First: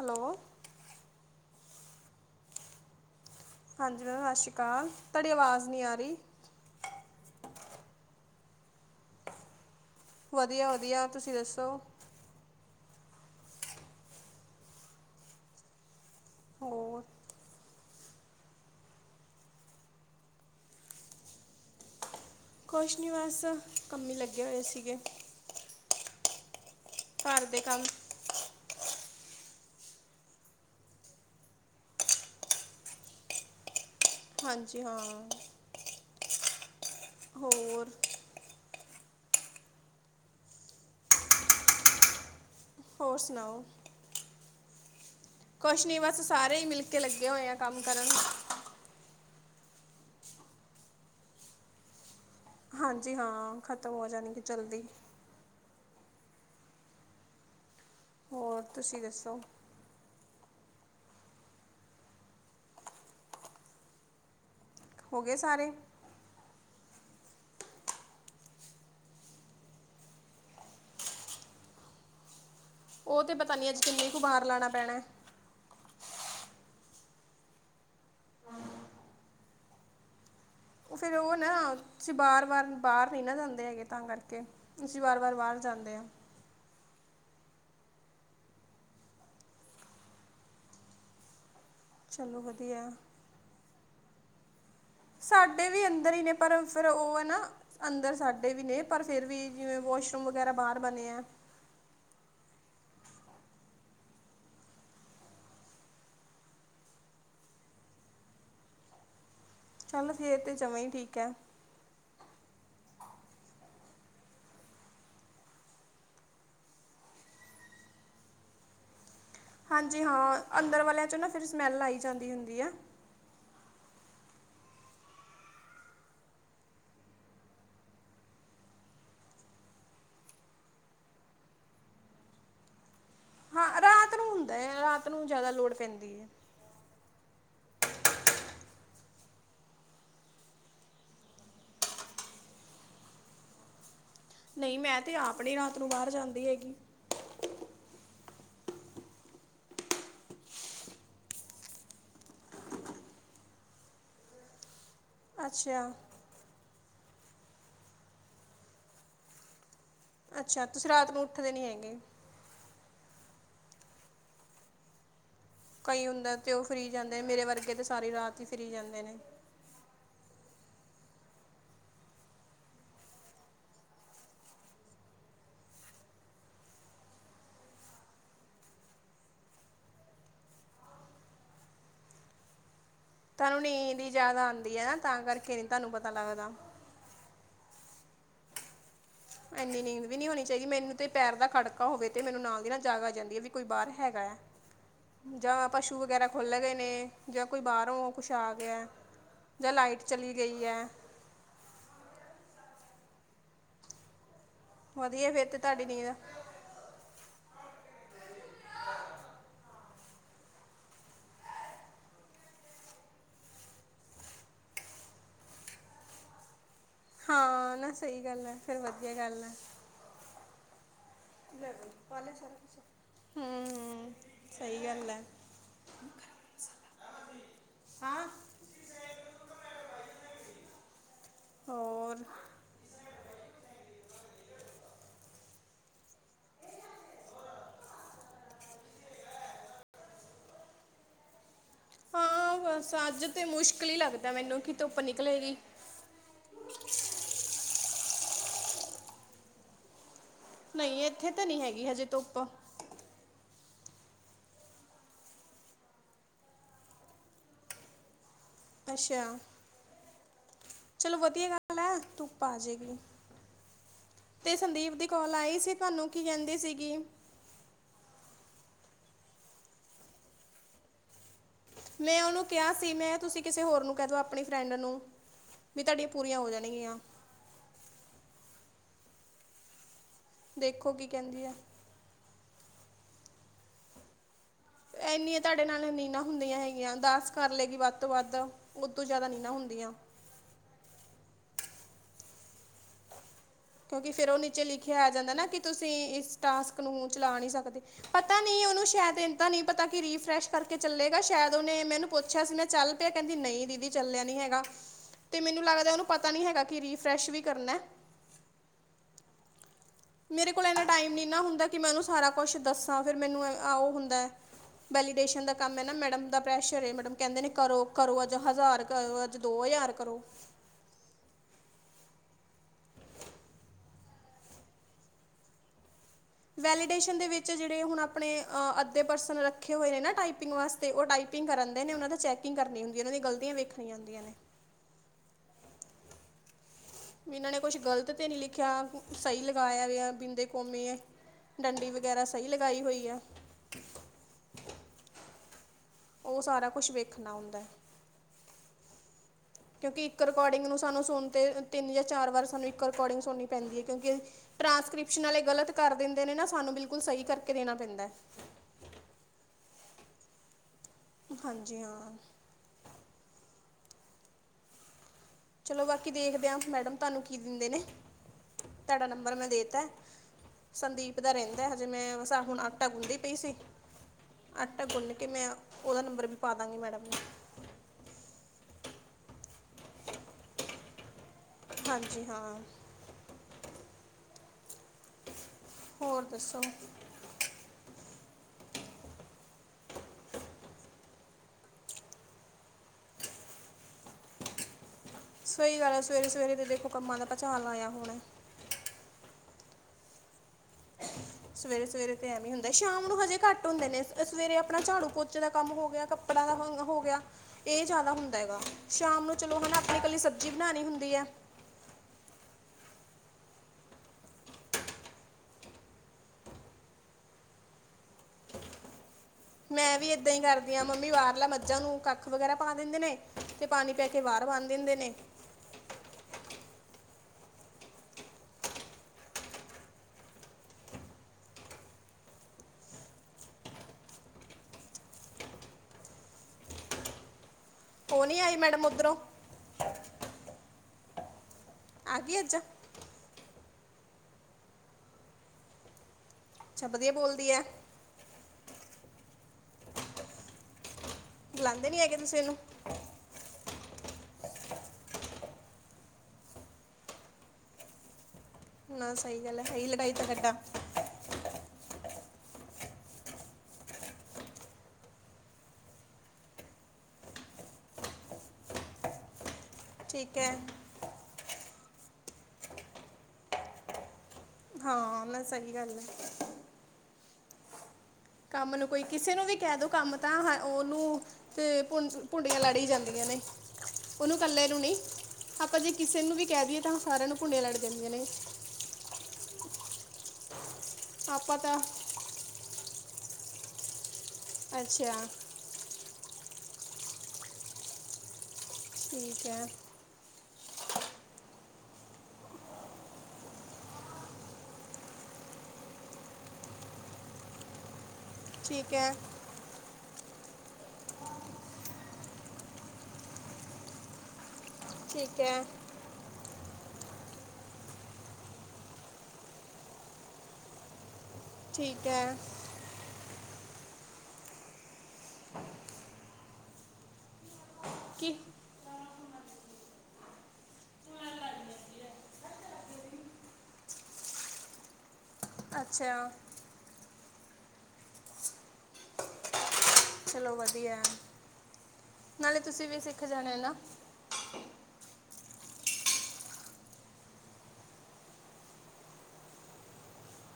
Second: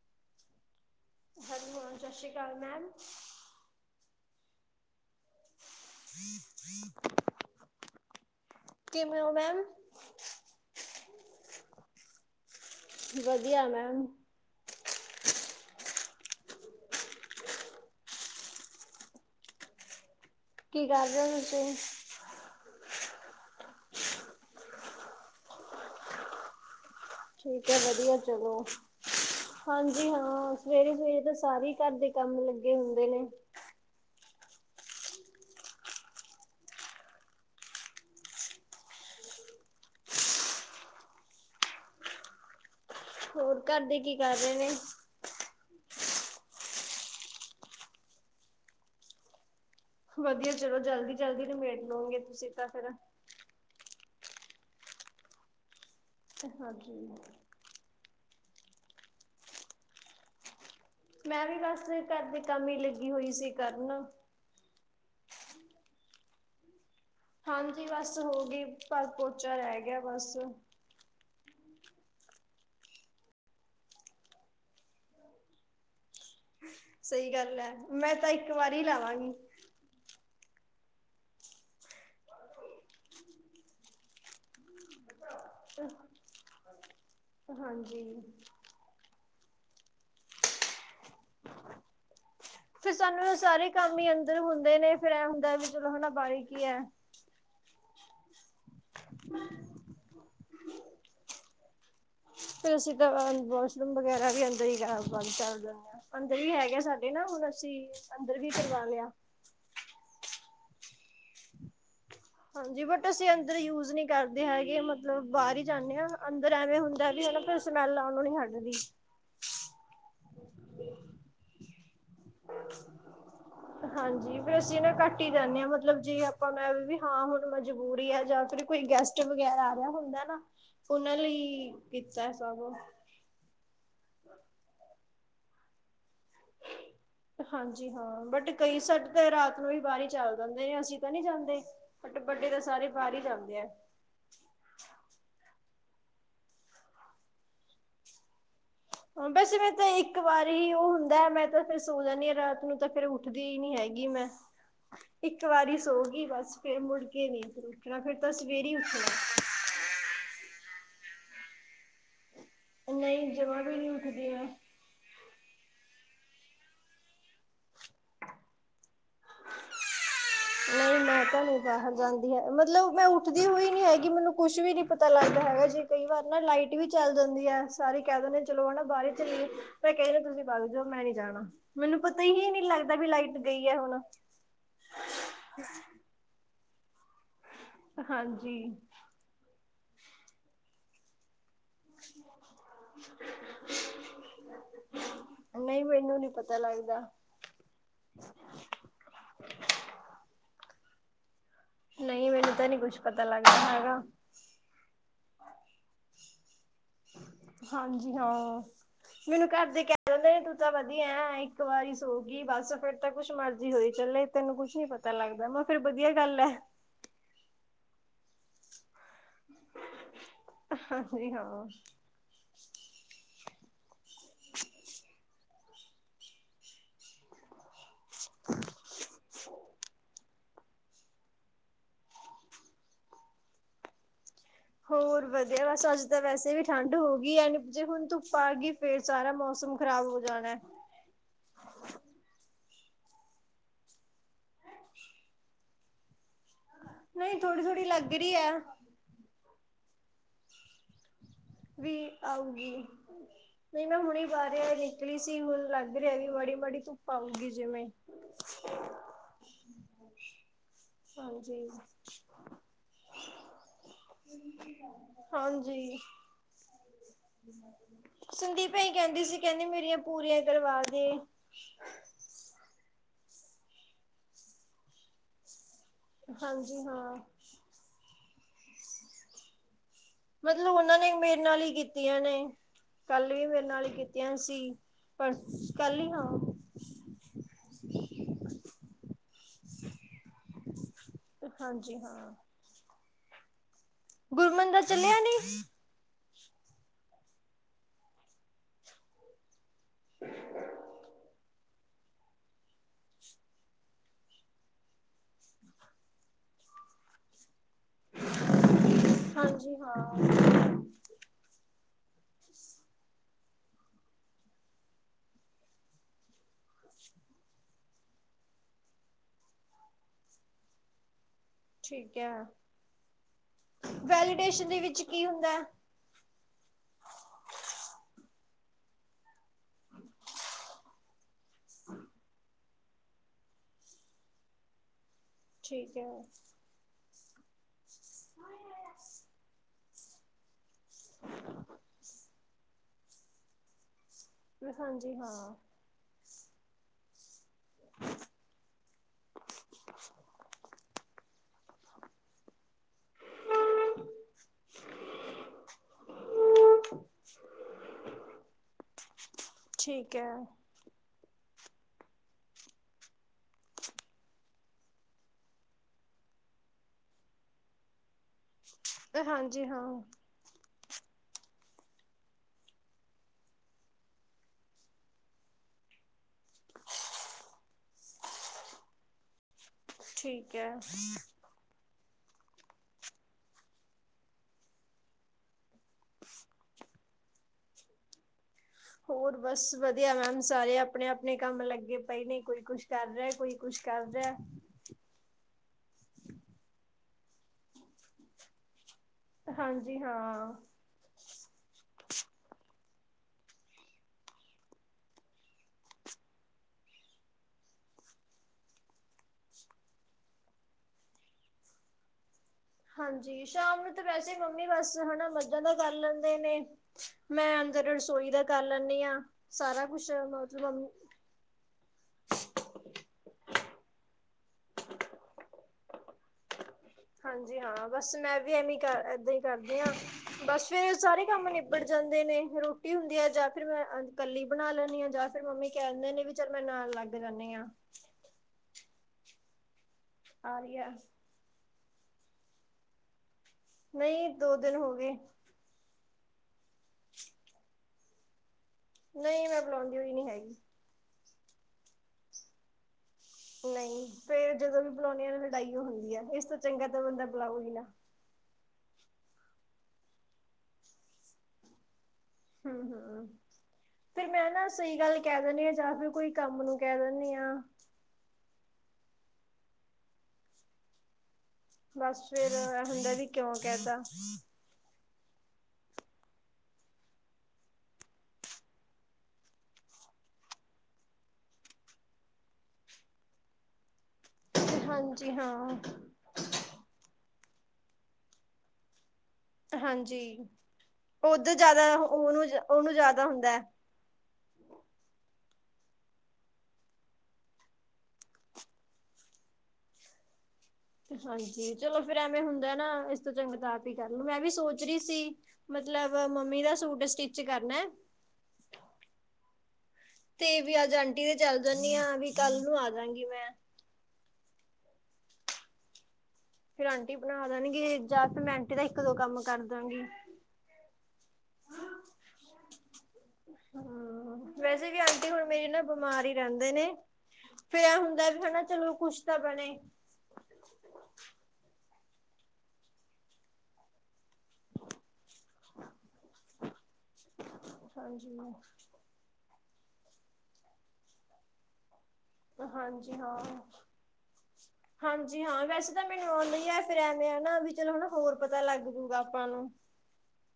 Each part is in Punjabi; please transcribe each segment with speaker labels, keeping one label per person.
Speaker 1: ਹੈਲੋ
Speaker 2: ਹੈਲੋ ਸਤਿ ਸ਼੍ਰੀ ਅਕਾਲ ਮੈਮ
Speaker 1: ਹਾਂਜੀ ਮੈਮ ਸਤਿ ਸ਼੍ਰੀ ਅਕਾਲ ਤੁਹਾਡੀ ਆਵਾਜ਼ ਨਹੀਂ ਆ ਰਹੀ
Speaker 2: [inaudible] ਕਿਵੇਂ ਹੋ ਮੈਮ
Speaker 1: ਵਧੀਆ-ਵਧੀਆ ਤੁਸੀਂ ਦੱਸੋ
Speaker 2: ਵਧੀਆ ਮੈਮ
Speaker 1: ਹੋਰ
Speaker 2: ਕੀ ਕਰਦੇ ਹੋ ਤੁਸੀਂ
Speaker 1: ਕੰਮੀ ਲੱਗੇ ਹੋਏ ਸੀਗੇ ਘਰ ਦੇ
Speaker 2: ਠੀਕ ਹੈ
Speaker 1: ਕੰਮ
Speaker 2: ਵਧੀਆ ਚਲੋ ਹਾਂਜੀ ਹਾਂ ਸਵੇਰੇ ਸਵੇਰੇ ਤਾਂ ਸਾਰੇ ਘਰ ਦੇ ਕੰਮ ਲੱਗੇ ਹੁੰਦੇ ਨੇ
Speaker 1: ਹਾਂਜੀ ਹਾਂ ਹੋਰ
Speaker 2: ਹੋਰ ਘਰਦੇ ਕੀ ਕਰ ਰਹੇ ਨੇ
Speaker 1: ਕੁਛ ਨ ਬਸ ਸਾਰੇ ਹੀ ਮਿਲ ਕੇ ਲੱਗੇ ਹੋਏ ਆ ਕੰਮ ਕਰਨ
Speaker 2: ਵਧੀਆ ਚਲੋ ਜਲਦੀ-ਜਲਦੀ ਨਮੇਟ ਲਓਗੇ ਤੁਸੀਂ ਤਾਂ ਫਿਰ।
Speaker 1: ਹਾਂਜੀ ਹਾਂ ਖਤਮ ਹੋ ਜਾਣਗੇ ਜਲਦੀ
Speaker 2: ਤੇ ਹਾਂਜੀ
Speaker 1: ਹੋਰ ਤੁਸੀਂ ਦੱਸੋ
Speaker 2: ਮੈਂ ਵੀ ਬਸ ਘਰ ਦੀ ਕਮੀ ਲੱਗੀ ਹੋਈ ਸੀ ਕਰਨ
Speaker 1: ਹੋ ਗਏ ਸਾਰੇ
Speaker 2: ਹਾਂਜੀ ਬਸ ਹੋ ਗਈ ਪਰ ਪੋਚਾ ਰਹਿ ਗਿਆ ਬਸ
Speaker 1: ਉਹ ਤੇ ਪਤਾ ਨੀ ਅੱਜ ਕਿੰਨੇ ਕ ਵਾਰ ਲਾਉਣਾ ਪੈਣਾ ਹੈ
Speaker 2: ਸਹੀ ਗੱਲ ਹੈ ਮੈਂ ਤਾਂ ਇੱਕ ਵਾਰੀ ਲਾਵਾਂਗੀ
Speaker 1: ਉਹ ਫੇਰ ਉਹ ਨਾ ਤੁਂ ਬਾਰ-ਵਾਰ ਬਾਹਰ ਨੀ ਨਾ ਜਾਂਦੇ ਹੈਗੇ ਤਾਂ ਕਰਕੇ ਅਸੀਂ ਵਾਰ-ਵਾਰ ਬਾਹਰ ਜਾਂਦੇ ਆ
Speaker 2: ਹਾਂਜੀ
Speaker 1: ਚੱਲੋ ਵਧੀਆ
Speaker 2: ਫਿਰ ਸਾਨੂੰ ਇਹ ਸਾਰੇ ਕੰਮ ਹੀ ਅੰਦਰ ਹੁੰ
Speaker 1: ਸਾਡੇ ਵੀ ਅੰਦਰ ਹੀ ਨੇ ਪਰ ਫਿਰ ਉਹ ਹੈ ਨਾ ਅੰਦਰ ਸਾਡੇ ਸਾਡੇ ਵੀ ਨੇ ਪਰ ਫਿਰ ਵੀ ਜਿਵੇਂ ਵਾਸ਼ਰੂਮ ਵਗੈਰਾ ਬਾਹਰ ਬਣੇ ਐ।
Speaker 2: ਫਿਰ ਅਸੀਂ ਤਾਂ ਵਾਸ਼ਰੂਮ ਵਗੈਰਾ ਵੀ ਅੰਦਰ ਹੀ ਬੰ ਕਰ ਲੈਂਦੇ ਹਾਂ ਅੰਦਰ ਵੀ ਹੈਗੇ ਸਾਡੇ ਨਾ ਹੁਣ ਅਸੀਂ ਅੰਦਰ ਵੀ ਕਰਵਾ ਲਿਆ।
Speaker 1: ਚੱਲ ਫੇਰ ਤੇ ਚਵਾਂ ਹੀ ਠੀਕ ਐ।
Speaker 2: ਹਾਂਜੀ ਬਟ ਅਸੀਂ ਅੰਦਰ ਯੂਜ ਨਹੀਂ ਕਰਦੇ ਹੈਗੇ ਮਤਲਬ ਬਾਹਰ ਹੀ ਜਾਂਦੇ ਹਾਂ ਅੰਦਰ ਐਵੇਂ ਹੁੰਦਾ ਵੀ ਹਨਾ ਫਿਰ ਸਮੈਲ ਆਉਣ ਨੂੰ ਨੀ ਹਟਦੀ।
Speaker 1: ਹਾਂਜੀ ਹਾਂ ਅੰਦਰ ਵਾਲਿਆਂ 'ਚ ਨਾ ਫਿਰ ਸਮੈਲ ਆਈ ਜਾਂਦੀ ਹੁੰਦੀ ਆ।
Speaker 2: ਹਾਂਜੀ ਫਿਰ ਅਸੀਂ ਇਹ ਨਾ ਘੱਟ ਹੀ ਜਾਂਦੇ ਹਾਂ ਮਤਲਬ ਜੇ ਆਪਾਂ ਨਾਲ ਦੀ ਹਾਂ ਹੁਣ ਮਜਬੂਰੀ ਹੈ ਜਾਂ ਫਿਰ ਕੋਈ ਗੈਸਟ ਵਗੈਰਾ ਆ ਰਿਹਾ ਹੁੰਦਾ ਨਾ ਉਹਨਾਂ ਲਈ ਕੀਤਾ ਸਭ
Speaker 1: ਹਾਂ ਰਾਤ ਨੂੰ ਹੁੰਦਾ ਹੈ ਰਾਤ ਨੂੰ ਜ਼ਿਆਦਾ ਲੋੜ ਪੈਂਦੀ ਏ।
Speaker 2: ਹਾਂਜੀ ਹਾਂ ਬਟ ਕਈ ਸਟ ਤੇ ਰਾਤ ਨੂੰ ਵੀ ਬਾਹਰ ਚੱਲ ਜਾਂਦੇ ਨੇ ਅਸੀਂ ਤਾਂ ਨਹੀਂ ਜਾਂਦੇ ਬਟ ਵੱਡੇ ਤਾਂ ਸਾਰੇ ਬਾਹਰ ਹੀ ਜਾਂਦੇ ਆ।
Speaker 1: ਨਹੀਂ ਮੈਂ ਤੇ ਆਪ ਨਹੀਂ ਰਾਤ ਨੂੰ ਬਾਹਰ ਜਾਂਦੀ ਹੈਗੀ। [inaudible]
Speaker 2: ਹ ਵੈਸੇ ਮੈਂ ਤਾਂ ਇੱਕ ਵਾਰ ਹੀ ਉਹ ਹੁੰਦਾ ਹੈ ਮੈਂ ਤਾਂ ਫਿਰ ਸੋ ਜਾਂਦੀ ਹ ਰਾਤ ਨੂੰ ਤਾਂ ਫੇਰ ਉੱਠਦੀ ਹੀ ਨੀ ਹੈਗੀ ਮੈਂ ਇੱਕ ਵਾਰੀ
Speaker 1: ਅੱਛਾ
Speaker 2: ਸੋ ਗਈ ਬਸ ਫੇਰ ਮੁੜ ਨਹੀਂ ਉੱਠਣਾ ਫੇਰ ਤ ਸਵੇਰੇ ਉੱਠਣਾ [inaudible]
Speaker 1: ਅੱਛਾ ਤੁਸੀਂ ਰਾਤ ਨੂੰ ਉੱਠਦੇ ਨੀ ਹੈਗੇ।
Speaker 2: ਨਹੀਂ ਜਮਾ ਵੀ ਨਹੀਂ ਉੱਠਦੀ ਹਾਂ।
Speaker 1: ਕਈ ਹੁੰਦਾ ਤੇ ਉਹ ਫਰੀ ਜਾਂਦੇ ਨੇ ਮੇਰੇ ਵਰਗੇ ਤੇ ਸਾਰੀ ਰਾਤ ਹੀ ਫਰੀ ਜਾਂਦੇ ਨੇ।
Speaker 2: ਨਹੀਂ ਮੈਂ ਤਾਂ ਨਹੀਂ ਬਹਿ ਜਾਂਦੀ ਹੈ ਮਤਲਬ ਮੈਂ ਉੱਠਦੀ ਹੋਈ ਨੀ ਹੈਗੀ ਮੈਨੂੰ ਕੁਛ ਵੀ ਨੀ ਪਤਾ ਲੱਗਦਾ ਹੈਗਾ ਜੀ ਕਈ ਵਾਰ ਨਾ ਲਾਈਟ ਵੀ ਚੱਲ ਜਾਂਦੀ ਹੈ ਸਾਰੀ ਕਹਿ ਦਿੰਦੇ ਚਲੋ ਹੈ ਨਾ ਬਾਰ 'ਚ ਮੈਂ ਕਹਿੰਦੇ ਤੁਸੀਂ ਬਗ ਜਾਓ ਮੈਂ ਨੀ ਜਾਣਾ ਮੈਨੂੰ ਪਤਾ ਹੀ ਨਹੀਂ ਲੱਗ
Speaker 1: ਤੁਹਾਨੂੰ ਨੀਂਦ ਹੀ ਜਿਆਦਾ ਆਉਂਦੀ ਹੈ ਨਾ ਤਾਂ ਕਰ ਨੀ ਤੁਹਾਨੂੰ ਪਤਾ ਲੱਗਦਾ।
Speaker 2: ਹਾਂਜੀ
Speaker 1: ਐਨੀ ਨੀਂਦ ਵੀ ਨੀ ਹੋਣੀ ਚਾਹੀਦੀ ਮੈਨੂੰ ਤੇ ਪੈਰ ਦਾ ਖੜਕਾ ਹੋਵੇ ਤੇ ਮੈਨੂੰ ਨਾਲ ਦੀ ਨਾਲ ਜਾਗ ਆ ਜਾਂਦੀ ਹੈ ਵੀ ਕੋਈ ਬਾਹਰ ਹੈਗਾ ਹੈ ਜਾਂ
Speaker 2: ਨਹੀਂ
Speaker 1: ਪਸ਼ੂ
Speaker 2: ਮੈਨੂੰ
Speaker 1: ਵਗੈਰਾ
Speaker 2: ਨੀ ਪਤਾ
Speaker 1: ਖੁੱਲ ਗਏ ਨੇ
Speaker 2: ਲੱਗਦਾ
Speaker 1: ਜਾਂ ਕੋਈ ਬਾਹਰੋਂ ਕੁਛ ਆ ਗਿਆ ਜਾਂ ਲਾਈਟ ਚਲੀ ਗਈ ਐ।
Speaker 2: ਨਹੀਂ ਮੈਨੂੰ ਤਾਂ ਨਹੀਂ ਕੁੱਛ ਪਤਾ ਲੱਗਦਾ ਹੈਗਾ।
Speaker 1: ਵਧੀਆ ਫੇਰ ਤੇ ਤੁਹਾਡੀ ਨੀਦ
Speaker 2: ਹਾਂਜੀ ਹਾਂ ਮੈਨੂੰ ਘਰ ਦੇ ਕਹਿ ਜਾਂਦੇ ਨੇ ਤੂੰ ਤਾਂ ਵਧੀਆ ਐ ਇੱਕ ਵਾਰੀ ਸੋ ਗਈ ਬਸ ਫਿਰ ਤਾਂ ਕੁਛ ਮਰਜੀ ਹੋਈ ਚੱਲੇ ਤੈਨੂੰ ਕੁਛ ਨੀ ਪਤਾ ਲੱਗਦਾ ਮੈਂ ਫੇਰ ਵਧੀਆ ਗੱਲ ਐ।
Speaker 1: ਹਾਂ ਨਾ ਸਹੀ ਗੱਲ ਹੈ ਫੇਰ ਵਧੀਆ ਗੱਲ
Speaker 2: ਹਾਂਜੀ
Speaker 1: [inaudible]
Speaker 2: ਹਾਂ
Speaker 1: ਹੂੰ- ਹੂੰ ਸਹੀ ਗੱਲ ਹੈ ਹਾਂ
Speaker 2: [inaudible]
Speaker 1: ਔਰ
Speaker 2: ਹੋਰ ਵਧੀਆ ਬਸ ਅੱਜ ਤਾਂ ਵੈਸੇ ਵੀ ਠੰਡ ਹੋ ਗਈ ਐ ਜੇ ਹੁਣ ਧੁੱਪ ਆ ਗਈ ਫੇਰ ਸਾਰਾ ਮੌਸਮ ਖ਼ਰਾਬ ਹੋ ਜਾਣਾ।
Speaker 1: ਹਾਂ ਬਸ ਅੱਜ ਤੇ ਮੁਸ਼ਕਿਲ ਹੀ ਲੱਗਦਾ ਮੈਨੂੰ ਕਿ ਧੁੱਪ ਨਿਕਲੇਗੀ।
Speaker 2: ਨਹੀਂ ਥੋੜ੍ਹੀ ਥੋੜ੍ਹੀ ਲੱਗ ਰਹੀ ਐ।
Speaker 1: ਨਹੀਂ ਇੱਥੇ ਤਾਂ ਨੀ ਹੈਗੀ ਹਜੇ
Speaker 2: ਵੀ
Speaker 1: ਧੁੱਪ
Speaker 2: ਆਊਗੀ ਨਹੀਂ ਮੈਂ ਹੁਣੇ ਬਾਹ ਨਿਕਲੀ ਸੀ ਹੁਣ ਲੱਗ ਰਿਹਾ ਵੀ ਮਾੜੀ- ਮਾੜੀ ਧੁੱਪ ਆਉਗੀ ਜਿਵੇਂ
Speaker 1: ਅੱਛਾ ਚਲੋ ਵਧੀਆ
Speaker 2: ਹਾਂਜੀ
Speaker 1: ਗੱਲ ਹੈ ਧੁੱਪ ਆਜੇਗੀ ਤੇ ਸੰਦੀਪ ਦੀ ਕੋਾਲ ਆਈ ਸੀ
Speaker 2: ਹਾਂਜੀ
Speaker 1: ਤੁਹਾਨੂੰ ਕੀ ਕਹਿੰਦੀ ਸੀਗੀ
Speaker 2: ਸੰਦੀਪ ਕਹਿੰਦੀ ਸੀ ਕਹਿੰਦੀ ਮੇਰੀਆਂ ਪੂਰੀਆਂ ਕਰਵਾ ਦੇ
Speaker 1: ਮੈਂ ਉਹਓਹਨੂੰ ਕਿਹਾ ਸੀ ਮੈਂ ਤੁਸੀਂ ਕਿਸੇ ਹੋਰ ਨੂੰ ਕਹਿ ਦੋ ਆਪਣੀ ਫਰੈਂਡ ਨੂੰ ਵੀ ਤੁਹਾਡੀਆਂ ਪੂਰੀਆਂ ਹੋ
Speaker 2: ਹਾਂਜੀ
Speaker 1: ਜਾਣਗੀਆਂ
Speaker 2: ਹਾਂ ਮਤਲਬ
Speaker 1: ਦੇਖੋ
Speaker 2: ਉਹਨਾਂ
Speaker 1: ਕੀ
Speaker 2: ਨੇ ਮੇਰੇ
Speaker 1: ਕਹਿੰਦੀ ਹੈ
Speaker 2: ਨਾਲ ਹੀ ਕੀਤੀਆਂ ਨੇ ਕੱਲ ਵੀ ਮੇਰੇ ਨਾਲ ਹੀ ਕੀਤੀਆਂ ਸੀ ਪਰ
Speaker 1: ਇੰਨੀਆਂ ਤੁਹਾਡੇ
Speaker 2: ਕੱਲ
Speaker 1: ਨਾਲੀ
Speaker 2: ਹੀ
Speaker 1: ਨਾ
Speaker 2: ਹਾਂ
Speaker 1: ਹੁੰਦੀਆਂ ਹੈਗੀਆਂ ਦਾਸ ਕਰ ਲਏਗੀ ਵੱਧ ਤੋਂ ਵੱਧ ਉਦੋਂ ਜਿਆਦਾ ਨੀ ਨਾ ਹੁੰਦੀਆਂ
Speaker 2: ਹਾਂਜੀ ਹਾਂ
Speaker 1: ਕਿਉਂਕਿ ਫੇਿਰ ਉਹ ਨੀਚੇ
Speaker 2: ਗੁਰਮਨ ਦਾ
Speaker 1: ਲਿਖਿਆ ਆ
Speaker 2: ਚੱਲਿਆ
Speaker 1: ਜਾਂਦਾ
Speaker 2: ਨੀ?
Speaker 1: ਨਾ ਕਿ ਤੁਸੀਂ ਇਸ ਟਾਸਕ ਨੂੰ ਚਲਾ ਨੀ ਸਕਦੇ ਪਤਾ ਨ ਉਹਨੂੰ ਸ਼ਾਇਦ ਇੰਦਾ ਨ ਪਤਾ ਕੀ ਰੀਫਰੈਸ਼ ਕਰਕੇ ਚੱਲੇਗਾ ਸ਼ਾਇਦ ਉਹਨੇ ਮੈਨੂੰ ਪੁੱਛਿਆ ਸੀ ਮੈਂ ਚੱਲ ਪਿਆ ਕਹਿੰਦੀ ਨਹੀਂ ਦੀਦੀ ਚੱਲਿਆ ਨੀ ਹੈਗਾ ਤੇ ਮੈਨੂੰ ਲੱਗਦਾ ਉਹਨੂੰ ਪਤਾ ਨੀ ਹੈਗਾ ਕਿ ਰੀਫਰੈਸ਼ ਵੀ ਕਰਨਾ
Speaker 2: ਹਾਂਜੀ ਹਾਂ।
Speaker 1: ਮੇਰੇ ਕੋਲ ਇੰਨਾ ਟਾਈਮ ਨੀ ਨਾ ਹੁੰਦਾ ਕਿ ਮੈਂ ਉਹਨੂੰ ਸਾਰਾ ਕੁਛ ਦੱਸਾਂ ਫਿਰ ਮੈਨੂੰ ਆਹ ਉਹ ਹੁੰਦਾ ਵੈਲੀਡੇਸ਼ਨ ਦਾ ਕੰਮ ਹੈ ਨਾ ਮੈਡਮ ਦਾ ਪ੍ਰੈਸ਼ਰ ਹੈ ਮੈਡਮ ਕਹਿੰਦੇ ਨੇ ਕਰੋ ਕਰੋ ਅੱਜ ਹਜ਼ਾਰ ਕਰੋ ਅੱਜ ਦੋ ਹਜ਼ਾਰ ਕਰੋ
Speaker 2: ਠੀਕ ਹੈ ਵੈਲੀਡੇਸ਼ਨ ਦੇ ਵਿੱਚ ਕੀ ਹੁੰਦਾ ਹੈ
Speaker 1: ਵੇਡ ਦੇ ਵਿਚ ਜਿ ਹੁਣ ਆਪਣੇ ਅਧੇ ਪਰਸ ਰੱਖੇ ਹੋਏ ਨੇ ਨਾ ਟਪਿੰਗ ਵਾਸਤੇ ਉਹ ਟਪਿੰਗ ਕਰਨ ਦੇ ਉਹ ਚੈਕਿੰਗ ਕਰਨੀ ਹੁੰਦੀ ਦੀ ਗ਼ਲਤੀਆਂ ਵੇਖਣ ਹਦੀ ਨੇ
Speaker 2: ਠੀਕ ਹੈ
Speaker 1: ਵੀ ਇਹਨਾਂ ਨੇ ਕੁੱਛ ਗਲਤ ਤੇ ਨਹੀਂੀ ਲਿਖਿਆ ਸਹੀ ਲਗਾਇਆ ਵ ਬਿੰਦੇ ਕੋਮੇ ਡੰਡੀ ਵਗੈਰਾ ਸਹੀ ਲਗਾਈ ਹੋਈ ਆ
Speaker 2: ਮੈਂ ਹਾਂਜੀ ਹਾਂ
Speaker 1: ਉਹ ਸਾਰਾ ਕੁਛ ਵੇਖਣਾ ਹੁੰਦਾ ਕਿਉਂਕਿ ਇੱਕ ਰਕੋਡਿੰਗ ਨੂੰ ਸਾਨੂੰ ਸੁਣ ਤੇ ਤਿੰਨ ਜਾਂ ਚਾਰ ਵਾਰ ਸਾਨੂੰ ਇੱਕ ਰਕੋਡਿੰਗ ਸੁਣਨੀ ਪੈਂਦੀ ਹੈ ਕਿਉਂਕਿ ਟ੍ਰਾਂਸਕ੍ਰਿਪਸ਼ਨ ਵਾਲੇ ਗਲਤ ਕਰ ਦਿੰਦੇ ਨੇ ਨਾ ਸਾਨੂੰ ਬਿਲਕੁਲ ਸਹੀ ਕਰਕੇ ਦੇਣਾ ਪੈਂਦਾ ਹੈ
Speaker 2: ਠੀਕ ਹੈ
Speaker 1: ਹਾਂਜੀ ਹਾਂ ਚਲੋ ਬਾਕੀ ਦੇਖਦੇ ਆ ਮੈਡਮ ਤੁਹਾਨੂੰ ਕੀ ਦਿੰਦੇ ਨੇ ਤੁਹਾਡਾ ਨੰਬਰ ਮੈਂ
Speaker 2: ਹਾਂਜੀ
Speaker 1: ਦੇਤਾ
Speaker 2: ਹਾਂ,
Speaker 1: ਸੰਦੀਪ ਦਾ ਰਹਿੰਦਾ ਹਜੇ ਮੈਂ ਹੁਣ ਆਟਾ ਗੁੰਦੀ ਪਈ ਸੀ ਆਟਾ ਗੁੰਨ ਕੇ ਮੈਂ ਉਹਦਾ ਨੰਬਰ ਵੀ ਪਾ ਦਾਂਗੀ ਮੈਡਮ ਨੂੰ
Speaker 2: ਠੀਕ ਹੈ
Speaker 1: ਹਾਂਜੀ ਹਾਂ ਹੋਰ ਦੱਸੋ
Speaker 2: ਹੋਰ ਬਸ ਵਧੀਆ ਮੈਮ ਸਾਰੇ ਆਪਣੇ ਆਪਣੇ ਕੰਮ ਲੱਗੇ ਪਏ ਨੇ ਕੋਈ ਕੁਛ ਕਰ ਰਿਹਾ ਕੋਈ ਕੁਛ ਕਰ ਰਿਹਾ
Speaker 1: ਸਹੀ ਵਾਲਾ ਸਵੇਰੇ ਸਵੇਰੇ ਤੇ ਦੇਖੋ ਕੰਮਾਂ ਦਾ ਪਚਾਣ ਲਾਇਆ ਹੁਣ
Speaker 2: ਹਾਂਜੀ ਹਾਂ
Speaker 1: ਸਵੇਰੇ ਸਵੇਰੇ ਤੇ ਐ ਵੀ ਹੁੰਦਾ ਸ਼ਾਮ ਨੂੰ ਹਜੇ ਘੱਟ ਹੁੰਦੇ ਨੇ ਸਵੇਰੇ ਆਪਣਾ ਝਾੜੂ ਕੋੋਚੇ ਦਾ ਕੰਮ ਹੋ ਗਿਆ ਕੱਪੜਾ ਦਾ ਹੋ ਗਿਆ ਇਹ ਜ਼ਿਆਦਾ ਹੁੰਦਾ ਹੈਗਾ ਸ਼ਾਮ ਨੂੰ ਚਲੋ ਹ ਆਪਣੇ ਇਕੱਲੀ ਸਬਜ਼ੀ ਬਣਾਉਣੀ ਹੁੰਦੀ ਹੈ
Speaker 2: ਹਾਂਜੀ ਸ਼ਾਮ ਨੂੰ ਤਾਂ ਵੈਸੇ ਮੰਮੀ ਬਸ ਹਨਾ ਮੱਧਾਂ ਦਾ ਕਰ ਲੈਂਦੇ ਨੇ ਮੈਂ ਅੰਦਰ ਰਸੋਈ ਦਾ ਕਰ ਲੈਦੀ ਹਾਂ ਸਾਰਾ
Speaker 1: ਮੈਂ ਵੀ
Speaker 2: ਕੁਛ
Speaker 1: ਏਦਾਂ ਹੀ ਕਰਦੀ ਹਾਂ
Speaker 2: ਮਤਲਬ
Speaker 1: ਮੰਮੀ ਬਾਹਰਲਾ ਮੱਝਾਂ ਨੂੰ ਕੱਖ ਵਗੈਰਾ ਪਾ ਦਿੰਦੇ ਨੇ ਤੇ ਪਾਣੀ ਪੈ ਕੇ ਬਾਹਰ ਬੰਨ ਦਿੰਦੇ ਨੇ
Speaker 2: ਹਾਂਜੀ ਹਾਂ ਬਸ ਮੈਂ ਵੀ ਐਵੇਂ ਕਰ ਏਦਾਂ ਹੀ ਕਰਦੀ ਹਾਂ ਬਸ ਫੇਿਰ ਸਾਰੇ ਕੰਮ ਨਿਬੜ ਜਾਂਦੇ ਨੇ ਰੋਟੀ ਹੁੰਦੀ ਹੈ ਜਾਂ ਫਿਰ ਮੈਂ ਕੱਲੀ ਬਣਾ ਲੈਂਦੀ ਹਾਂ ਜਾਂ ਫਿਰ ਮੰਮੀ ਕਹਿ ਦਿੰਦੇ ਨੇ ਵੀ ਚੱਲ ਮੈਂ ਨਾਲ ਲੱਗ ਜਾਂਦੀ ਹਾਂ
Speaker 1: ਉਹ ਨਹੀਂ ਆਈ ਮੈਡਮ ਉੱਧਰੋਂ
Speaker 2: ਆਲਿਆ
Speaker 1: ਆ ਗਈ ਅੱਜ।
Speaker 2: ਨਹੀਂ ਦੋ ਦਿਨ ਹੋ ਗਏ।
Speaker 1: ਅੱਛਾ ਵਧੀਆ ਬੋਲਦੀ ਹੈ।
Speaker 2: ਨਹੀਂ ਮੈਂ ਬੁਲਾਉਂਦੀ ਹੋਈ ਨਹੀਂ ਹੈਗੀ।
Speaker 1: ਬੁਲਾਂਦੇ ਨੀ ਹੈਗੇ ਤੁਸੀਂ ਇਹਨੂੰ।
Speaker 2: ਨਹੀਂ ਫੇਰ ਜਦੋਂ ਵੀ ਬੁਲਾਉਂਣੇ ਆ ਲੜਾਈ ਉਹ ਹੁੰਦੀ ਆ ਇਸ ਤੋਂ ਚੰਗਾ ਤਾਂ ਬੰਦਾ ਬੁਲਾਉ ਹੀ ਨਾ।
Speaker 1: ਨਾ ਸਹੀ ਗੱਲ ਹੈ ਸਹੀ ਲੜਾਈ ਤਾਂ ਕੱਡਾ।
Speaker 2: ਹੂੰ ਹੂੰ, ਫਿਰ ਮੈਂ ਨਾ ਸਹੀ ਗੱਲ ਕਹਿ ਦੇਂਦੀ ਹਾਂ ਜਾਂ ਫਿਰ ਕੋਈ ਕੰਮ ਨੂੰ ਕਹਿ ਦੇਂਦੀ ਹਾਂ।
Speaker 1: ਠੀਕ ਹੈ।
Speaker 2: ਬਸ ਫੇਰ ਹੁੰਦਾ ਵੀ ਕਿਉਂ ਕਹਿ ਤਾ।
Speaker 1: ਹਾਂ ਮੈ ਸਹੀ ਗੱਲ ਹੈ। ਕੰਮ ਨੂੰ ਕੋਈ ਕਿਸੇ ਨੂੰ ਵੀ ਕਹਿ ਦੋ ਕੰਮ ਤਾਂ ਉਹਨੂੰ ਤੇ ਪੁੰਡੀਆਂ ਲੜੀ ਜਾਂਦੀਆਂ ਨੇ। ਉਹਨੂੰ ਇਕੱਲੇ ਨੂੰ ਨਹੀਂ
Speaker 2: ਹਾਂਜੀ ਹਾਂ
Speaker 1: ਆਪਾਂ ਜੇ ਕਿਸੇ ਨੂੰ ਵੀ ਕਹਿ ਦਈਏ ਤਾਂ ਸਾਰਿਆਂ ਨੂੰ ਪੁੰਡੀਆਂ ਲੜ ਜਾਂਦੀਆਂ ਨੇ।
Speaker 2: ਹਾਂਜੀ ਉਧਰ
Speaker 1: ਆਪਾਂ ਤਾਂ
Speaker 2: ਜਿਆਦਾ ਉਹਨੂੰ ਉਹਨੂੰ ਜ਼ਿਆਦਾ ਹੁੰਦਾ ਹੈ।
Speaker 1: ਅੱਛਾ ਠੀਕ ਹੈ।
Speaker 2: ਹਾਂਜੀ ਚਲੋ ਫੇਰ ਐਵੇਂ ਹੁੰਦਾ ਨਾ ਇਸ ਤੋਂ ਚੰਗਾ ਹੀ ਕਰ ਲਓ ਮੈਂ ਵੀ ਸੋਚ ਰਹੀ ਸੀ ਮਤਲਬ ਮੰਮੀ ਦਾ ਸੂਟ ਸਟਿਚ ਕਰਨਾ।
Speaker 1: ਠੀਕ ਹੈ।
Speaker 2: ਤੇ ਵੀ ਅੱਜ ਆਂਟੀ ਤੇ ਚੱਲ ਜਾਣੀ ਆ ਵੀ ਕੱਲ ਨੂੰ ਆ ਜਾ ਗਈ ਮੈਂ।
Speaker 1: ਠੀਕ ਹੈ।
Speaker 2: ਫੇਰ ਆਂਟੀ ਬਣਾ ਦੇਣਗੇ ਜਾਂ ਫਿਰ ਮੈਂ ਆਂਟੀ ਦਾ ਇੱਕ ਦੋ ਕੰਮ ਕਰ ਦਾਗੀ।
Speaker 1: ਠੀਕ ਹੈ
Speaker 2: ਹੂੰ ਵੈਸੇ ਵੀ ਆਂਟੀ ਹੁਣ ਮੇਰੇ ਨਾ ਬਿਮਾਰ ਹੀ ਰਹਿੰਦੇ ਨੇ ਫੇਰ ਇਹ ਹੁੰਦਾ
Speaker 1: ਕੀ
Speaker 2: ਹਨਾ ਚਲੋ ਕੁੱਛ ਤਾਂ ਬਣੇ
Speaker 1: ਅੱਛਾ
Speaker 2: ਸਹੀ ਜੀ।
Speaker 1: ਚਲੋ ਵਧੀਆ ਐ। ਨਾਲੇ ਤੁਸੀਂ ਵੀ
Speaker 2: ਹਾਂਜੀ
Speaker 1: ਸਿੱਖ ਜਾਣਾ ਨਾ
Speaker 2: ਜੀ ਹਾਂ ਵੈਸੇ ਤਾਂ ਮੈਨੂੰ ਆ ਹੀ ਆ ਫੇਰ ਐਵੇਂ ਆ ਨਾ ਵੀ ਚਲੋ ਹਣ ਹੋਰ ਪਤਾ ਲੱਗ ਜਾਉ ਗਾ ਆਪਾਂ ਨੂੰ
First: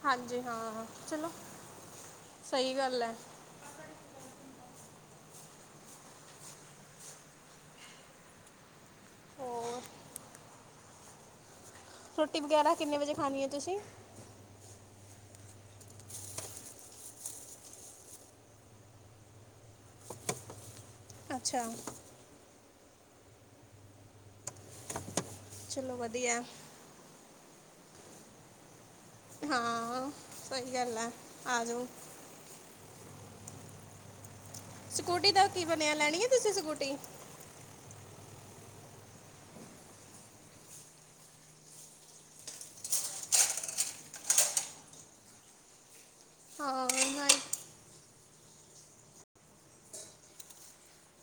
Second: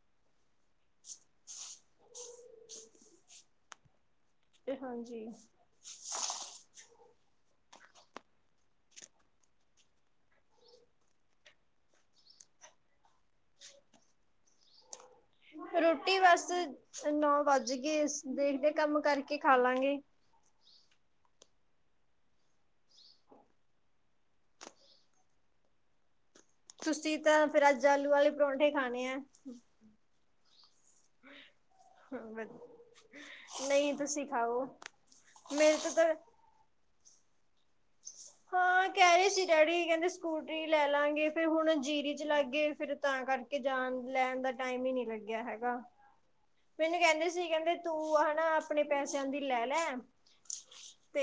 Speaker 1: ਹਾਂਜੀ ਹਾਂ ਚਲੋ, ਸਹੀ ਗੱਲ ਹੈ।
Speaker 2: ਤੇ ਹਾਂਜੀ।
Speaker 1: ਹੋਰ ਰੋਟੀ ਵਗੈਰਾ ਕਿੰਨੇ ਵਜੇ ਖਾਣੀ ਹੈ ਤੁਸੀਂ
Speaker 2: ਰੋਟੀ ਬਸ, ਨੌ ਵੱਜ ਗਏ ਦੇਖਦੇ ਕੰਮ ਕਰਕੇ ਖਾ ਲਾਂਗੇ।
Speaker 1: ਅੱਛਾ। ਚਲੋ ਵਧੀਆ। ਹੈ।
Speaker 2: ਤੁਸੀਂ ਤਾਂ ਫੇਰ ਅੱਜ ਆਲੂ ਵਾਲੇ ਪਰੌਂਠੇ ਖਾਣੇ ਆ।
Speaker 1: ਹਾਂ। ਸਹੀ ਗੱਲ ਹੈ, ਆਜੋਂ।
Speaker 2: ਨਹੀਂ ਤੁਸੀਂ ਖਾਓ
Speaker 1: ਸਕੂਟੀ ਦਾ ਕੀ
Speaker 2: ਮੇਰੇ ਤੋਂ
Speaker 1: ਬਣਿਆ
Speaker 2: ਤਾਂ
Speaker 1: ਲੈਣੀ ਆ ਤੁਸੀਂ ਸਕੂਟੀ?
Speaker 2: ਹਾਂ ਕਹਿ ਰਹੇ ਸੀ ਡੈਡੀ ਕਹਿੰਦੇ ਸਕੂਟਰੀ ਲੈ ਲਾਂਗੇ ਫਿਰ ਹੁਣ ਜੀਰੀ ਚ ਲੱਗੇ ਫਿਰ ਤਾਂ ਕਰਕੇ ਜਾਣ ਲੈਣ ਦਾ ਟਾਈਮ ਹੀ ਨਹੀਂ ਲੱਗਿਆ ਹੈਗਾ।
Speaker 1: ਹਾਂ
Speaker 2: ਮੈਨੂੰ
Speaker 1: ਮੈਂ
Speaker 2: ਕਹਿੰਦੇ ਸੀ ਕਹਿੰਦੇ ਤੂੰ ਹਨਾ ਆਪਣੇ ਪੈਸਿਆਂ ਦੀ ਲੈ ਲੈ ਤੇ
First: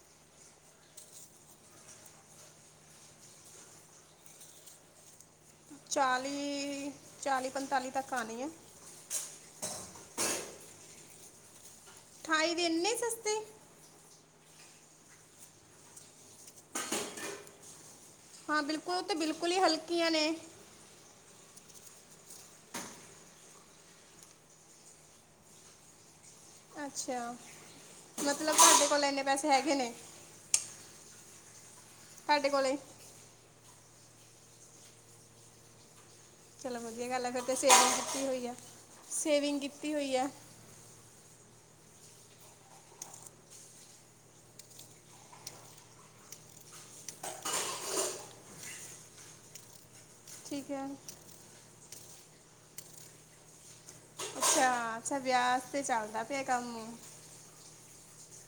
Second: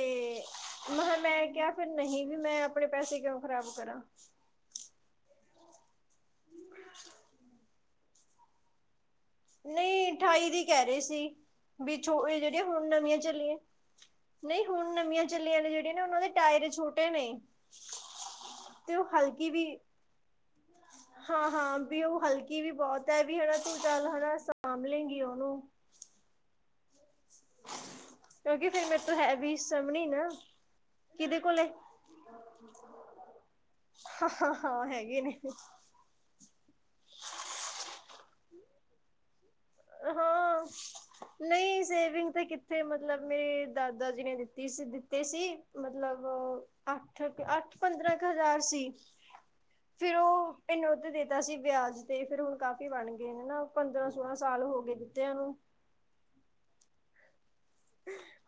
Speaker 2: ਮੈਂ ਖਾ ਕਿਹਾ ਫਿਰ ਨਹੀਂ ਵੀ ਮੈਂ ਆਪਣੇ ਪੈਸੇ ਕਿਉਂ ਖ਼ਰਾਬ ਕਰਾਂ।
Speaker 1: ਚਾਲੀ ਚਾਲੀ ਪੰਤਾਲੀ। ਤੱਕ ਆਣੀ ਹੈ।
Speaker 2: ਨਹੀਂ ਅਠਾਈ ਦੀ ਕਹਿ ਰਹੇ ਸੀ। ਵਿੱਚ ੳਹੀ ਜਿਹੜੀਆਂ
Speaker 1: ਦੀ
Speaker 2: ਹੁਣ
Speaker 1: ਇੰਨੀ
Speaker 2: ਨਵੀਆਂ
Speaker 1: ਸਸਤੀ
Speaker 2: ਚੱਲੀਆਂ। ਨਹੀਂ ਹੁਣ ਨਵੀਆਂ ਚੱਲੀਆਂ ਨੇ ਜਿਹੜੀਆ ਨਾ ਉਹਨਾਂ ਦੇ ਟਾਇਰ ਛੋਟੇ ਨੇ।
Speaker 1: ਹਾਂ ਬਿਲਕੁਲ
Speaker 2: ਤੇ
Speaker 1: ਉਹ ਤਾਂ
Speaker 2: ਹਲਕੀ
Speaker 1: ਬਿਲਕੁਲ ਹੀ
Speaker 2: ਵੀ
Speaker 1: ਹਲਕੀਆਂ ਨੇ।
Speaker 2: ਹਾਂ ਹਾਂ ਵੀ ਉਹ ਹਲਕੀ ਵੀ ਬਹੁਤ ਹੈ ਵੀ ਹਨਾ ਤੂੰ ਚੱਲ ਹ ਦਾ ਸਾਂਭ ਲੈਂਗੀ ਉਹਨੂੰ।
Speaker 1: ਅੱਛਾ ਮਤਲਬ
Speaker 2: ਕਿਉਂਕਿ ਫਿਰ
Speaker 1: ਤੁਹਾਡੇ
Speaker 2: ਮੇਰੇ
Speaker 1: ਕੋਲ
Speaker 2: ਤੋਂ
Speaker 1: ਇੰਨੇ
Speaker 2: ਹੈ
Speaker 1: ਪੈਸੇ
Speaker 2: ਵੀ
Speaker 1: ਹੈਗੇ ਨੇ?
Speaker 2: ਸਮਣੀ ਨਾ ਕਿਹਦੇ ਕੋਲੇ।
Speaker 1: ਧਾਡੇ ਕੋਲੇ।
Speaker 2: ਹਹ ਹਾਂ ਹੈਗੇ ਨੇ।
Speaker 1: ਚਲੋ ਵਧੀਆ ਗੱਲ ਆ ਫਿਰ ਤੇ ਸੇਵਿੰਗ ਕੀਤੀ ਹੋਈ ਆ ਸੇਵਿੰਗ ਕੀ ਕੀਤੀ ਹੋਈ ਹੈ।
Speaker 2: ਹਾਂ ਨਹੀਂ ਸੇਵਿੰਗ ਤੇ ਕਿੱਥੇ ਮਤਲਬ ਮੇਰੇ ਦਾਦਾ ਜੀ ਨੇ ਦਿੱਤੀ ਸੀ ਦਿੱਤੇ ਸੀ ਮਤਲਬ ਅੱਠ ਅੱਠ ਪੰਦਰਾਂ ਕੁ ਹਜ਼ਾਰ ਸੀ ਫਿਰ ਉਹ।
Speaker 1: ਠੀਕ ਹੈ
Speaker 2: ਮੈਨੂੰ ਉਹਤੇ ਦੇਤਾ ਸੀ ਵਿਆਜ। ਤੇ ਫੇਰ ਹੁਣ ਕਾਫ਼ੀ ਬਣ ਗਏ ਨੇ ਨਾ ਪੰਦਰਾਂ ਸੋਲਾਂ। ਸਾਲ
Speaker 1: ਹਾਂ
Speaker 2: ਹੋ ਗਏ
Speaker 1: ਅੱਛਾ
Speaker 2: ਦਿੱਤਿਆਂ
Speaker 1: ਵਿਆਹ [unintelligible]
Speaker 2: ਨੂੰ
Speaker 1: ਵਾਸਤੇ ਚੱਲਦਾ ਪਿਆ ਕੰਮ।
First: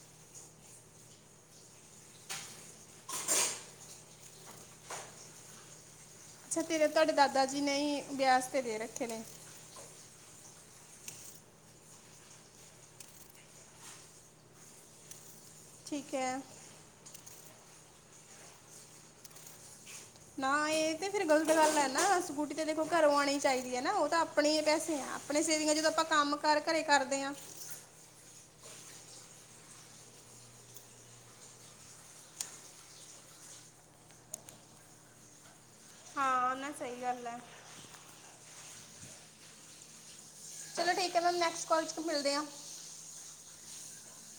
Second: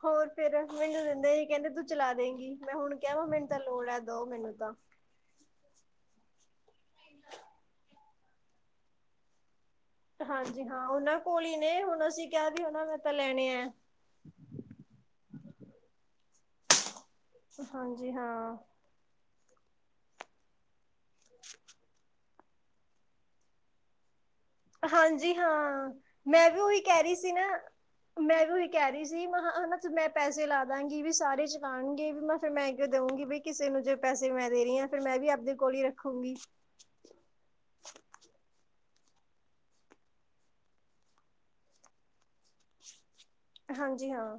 Speaker 2: ਹੋਰ ਫੇਰ ਮੈਨੂੰ ਦੇਂਦੇ ਹੀ ਕਹਿੰਦੇ ਤੂੰ ਚਲਾ ਦੇਗੀ ਮੈਂ ਹੁਣ ਕਿਹਾ ਮੈਨੂੰ ਤਾਂ ਲੋੜ ਹੈ ਦਓ ਮੈਨੂੰ ਤਾਂ।
Speaker 1: ਵਿਆਜ਼ ਤੇ ਦੇ ਰੱਖੇ ਨੇ।
Speaker 2: ਹਾਂਜੀ ਹਾਂ ਉਹਨਾਂ ਕੋਲ ਹੀ ਨੇ ਹੁਣ ਅਸੀਂ ਕਿਹਾ ਵੀ ਉਹਨਾ ਨੇ ਤਾਂ ਲੈਣੇ ਆ।
Speaker 1: ਠੀਕ ਹੈ।
Speaker 2: ਹਾਂਜੀ ਹਾਂ।
Speaker 1: ਨਾ ਇਹ। ਤੇ ਫਿਰ ਗਲਤ ਗੱਲ ਹੈ ਨਾ ਸਕੂਟੀ ਇਹ ਤੇ ਦੇਖੋ ਘਰੋਂ ਆਉਣੀ ਚਾਹੀਦੀ ਹੈ ਨਾ ਉਹ ਤਾਂ ਆਪ।
Speaker 2: ਹਾਂਜੀ ਹਾਂ ਮੈਂ ਵੀ
Speaker 1: ਕਰ
Speaker 2: ਉਹੀ
Speaker 1: ਘਰੇ
Speaker 2: ਕਹਿ ਰਹੀ
Speaker 1: ਕਰਦੇ
Speaker 2: ਸੀ
Speaker 1: ਆ
Speaker 2: ਨਾ ਮੈਂ ਵੀ ਉਹੀ। ਕਹਿ ਰਹੀ ਸੀ ਮੈਂ ਹਨਾ ਮੈਂ ਪੈਸੇ ਲਾ ਦਾਂਗੀ ਵੀ ਸਾਰੇ ਚਲਾਣਗੇ ਵੀ ਮੈਂ ਫਿਰ ਕਿਉਂ ਦਊਂਗੀ ਵੀ ਕਿਸੇ ਨੂੰ ਜੇ ਪੈਸੇ ਮੈਂ ਦੇ ਰਹੀ ਆ ਫਿਰ ਮੈਂ ਵੀ ਆਪਦੇ ਕੋਲ ਹੀ ਰੱਖੂਗੀ।
Speaker 1: ਹਾਂ ਨਾ ਸਹੀ ਗੱਲ ਹੈ ਚਲੋ ਠੀਕ ਹੈ ਮੈਮ ਨੈਕਸਟ ਕੌਲ ਚ ਮਿਲਦੇ ਆ।
Speaker 2: ਹਾਂਜੀ ਹਾਂ।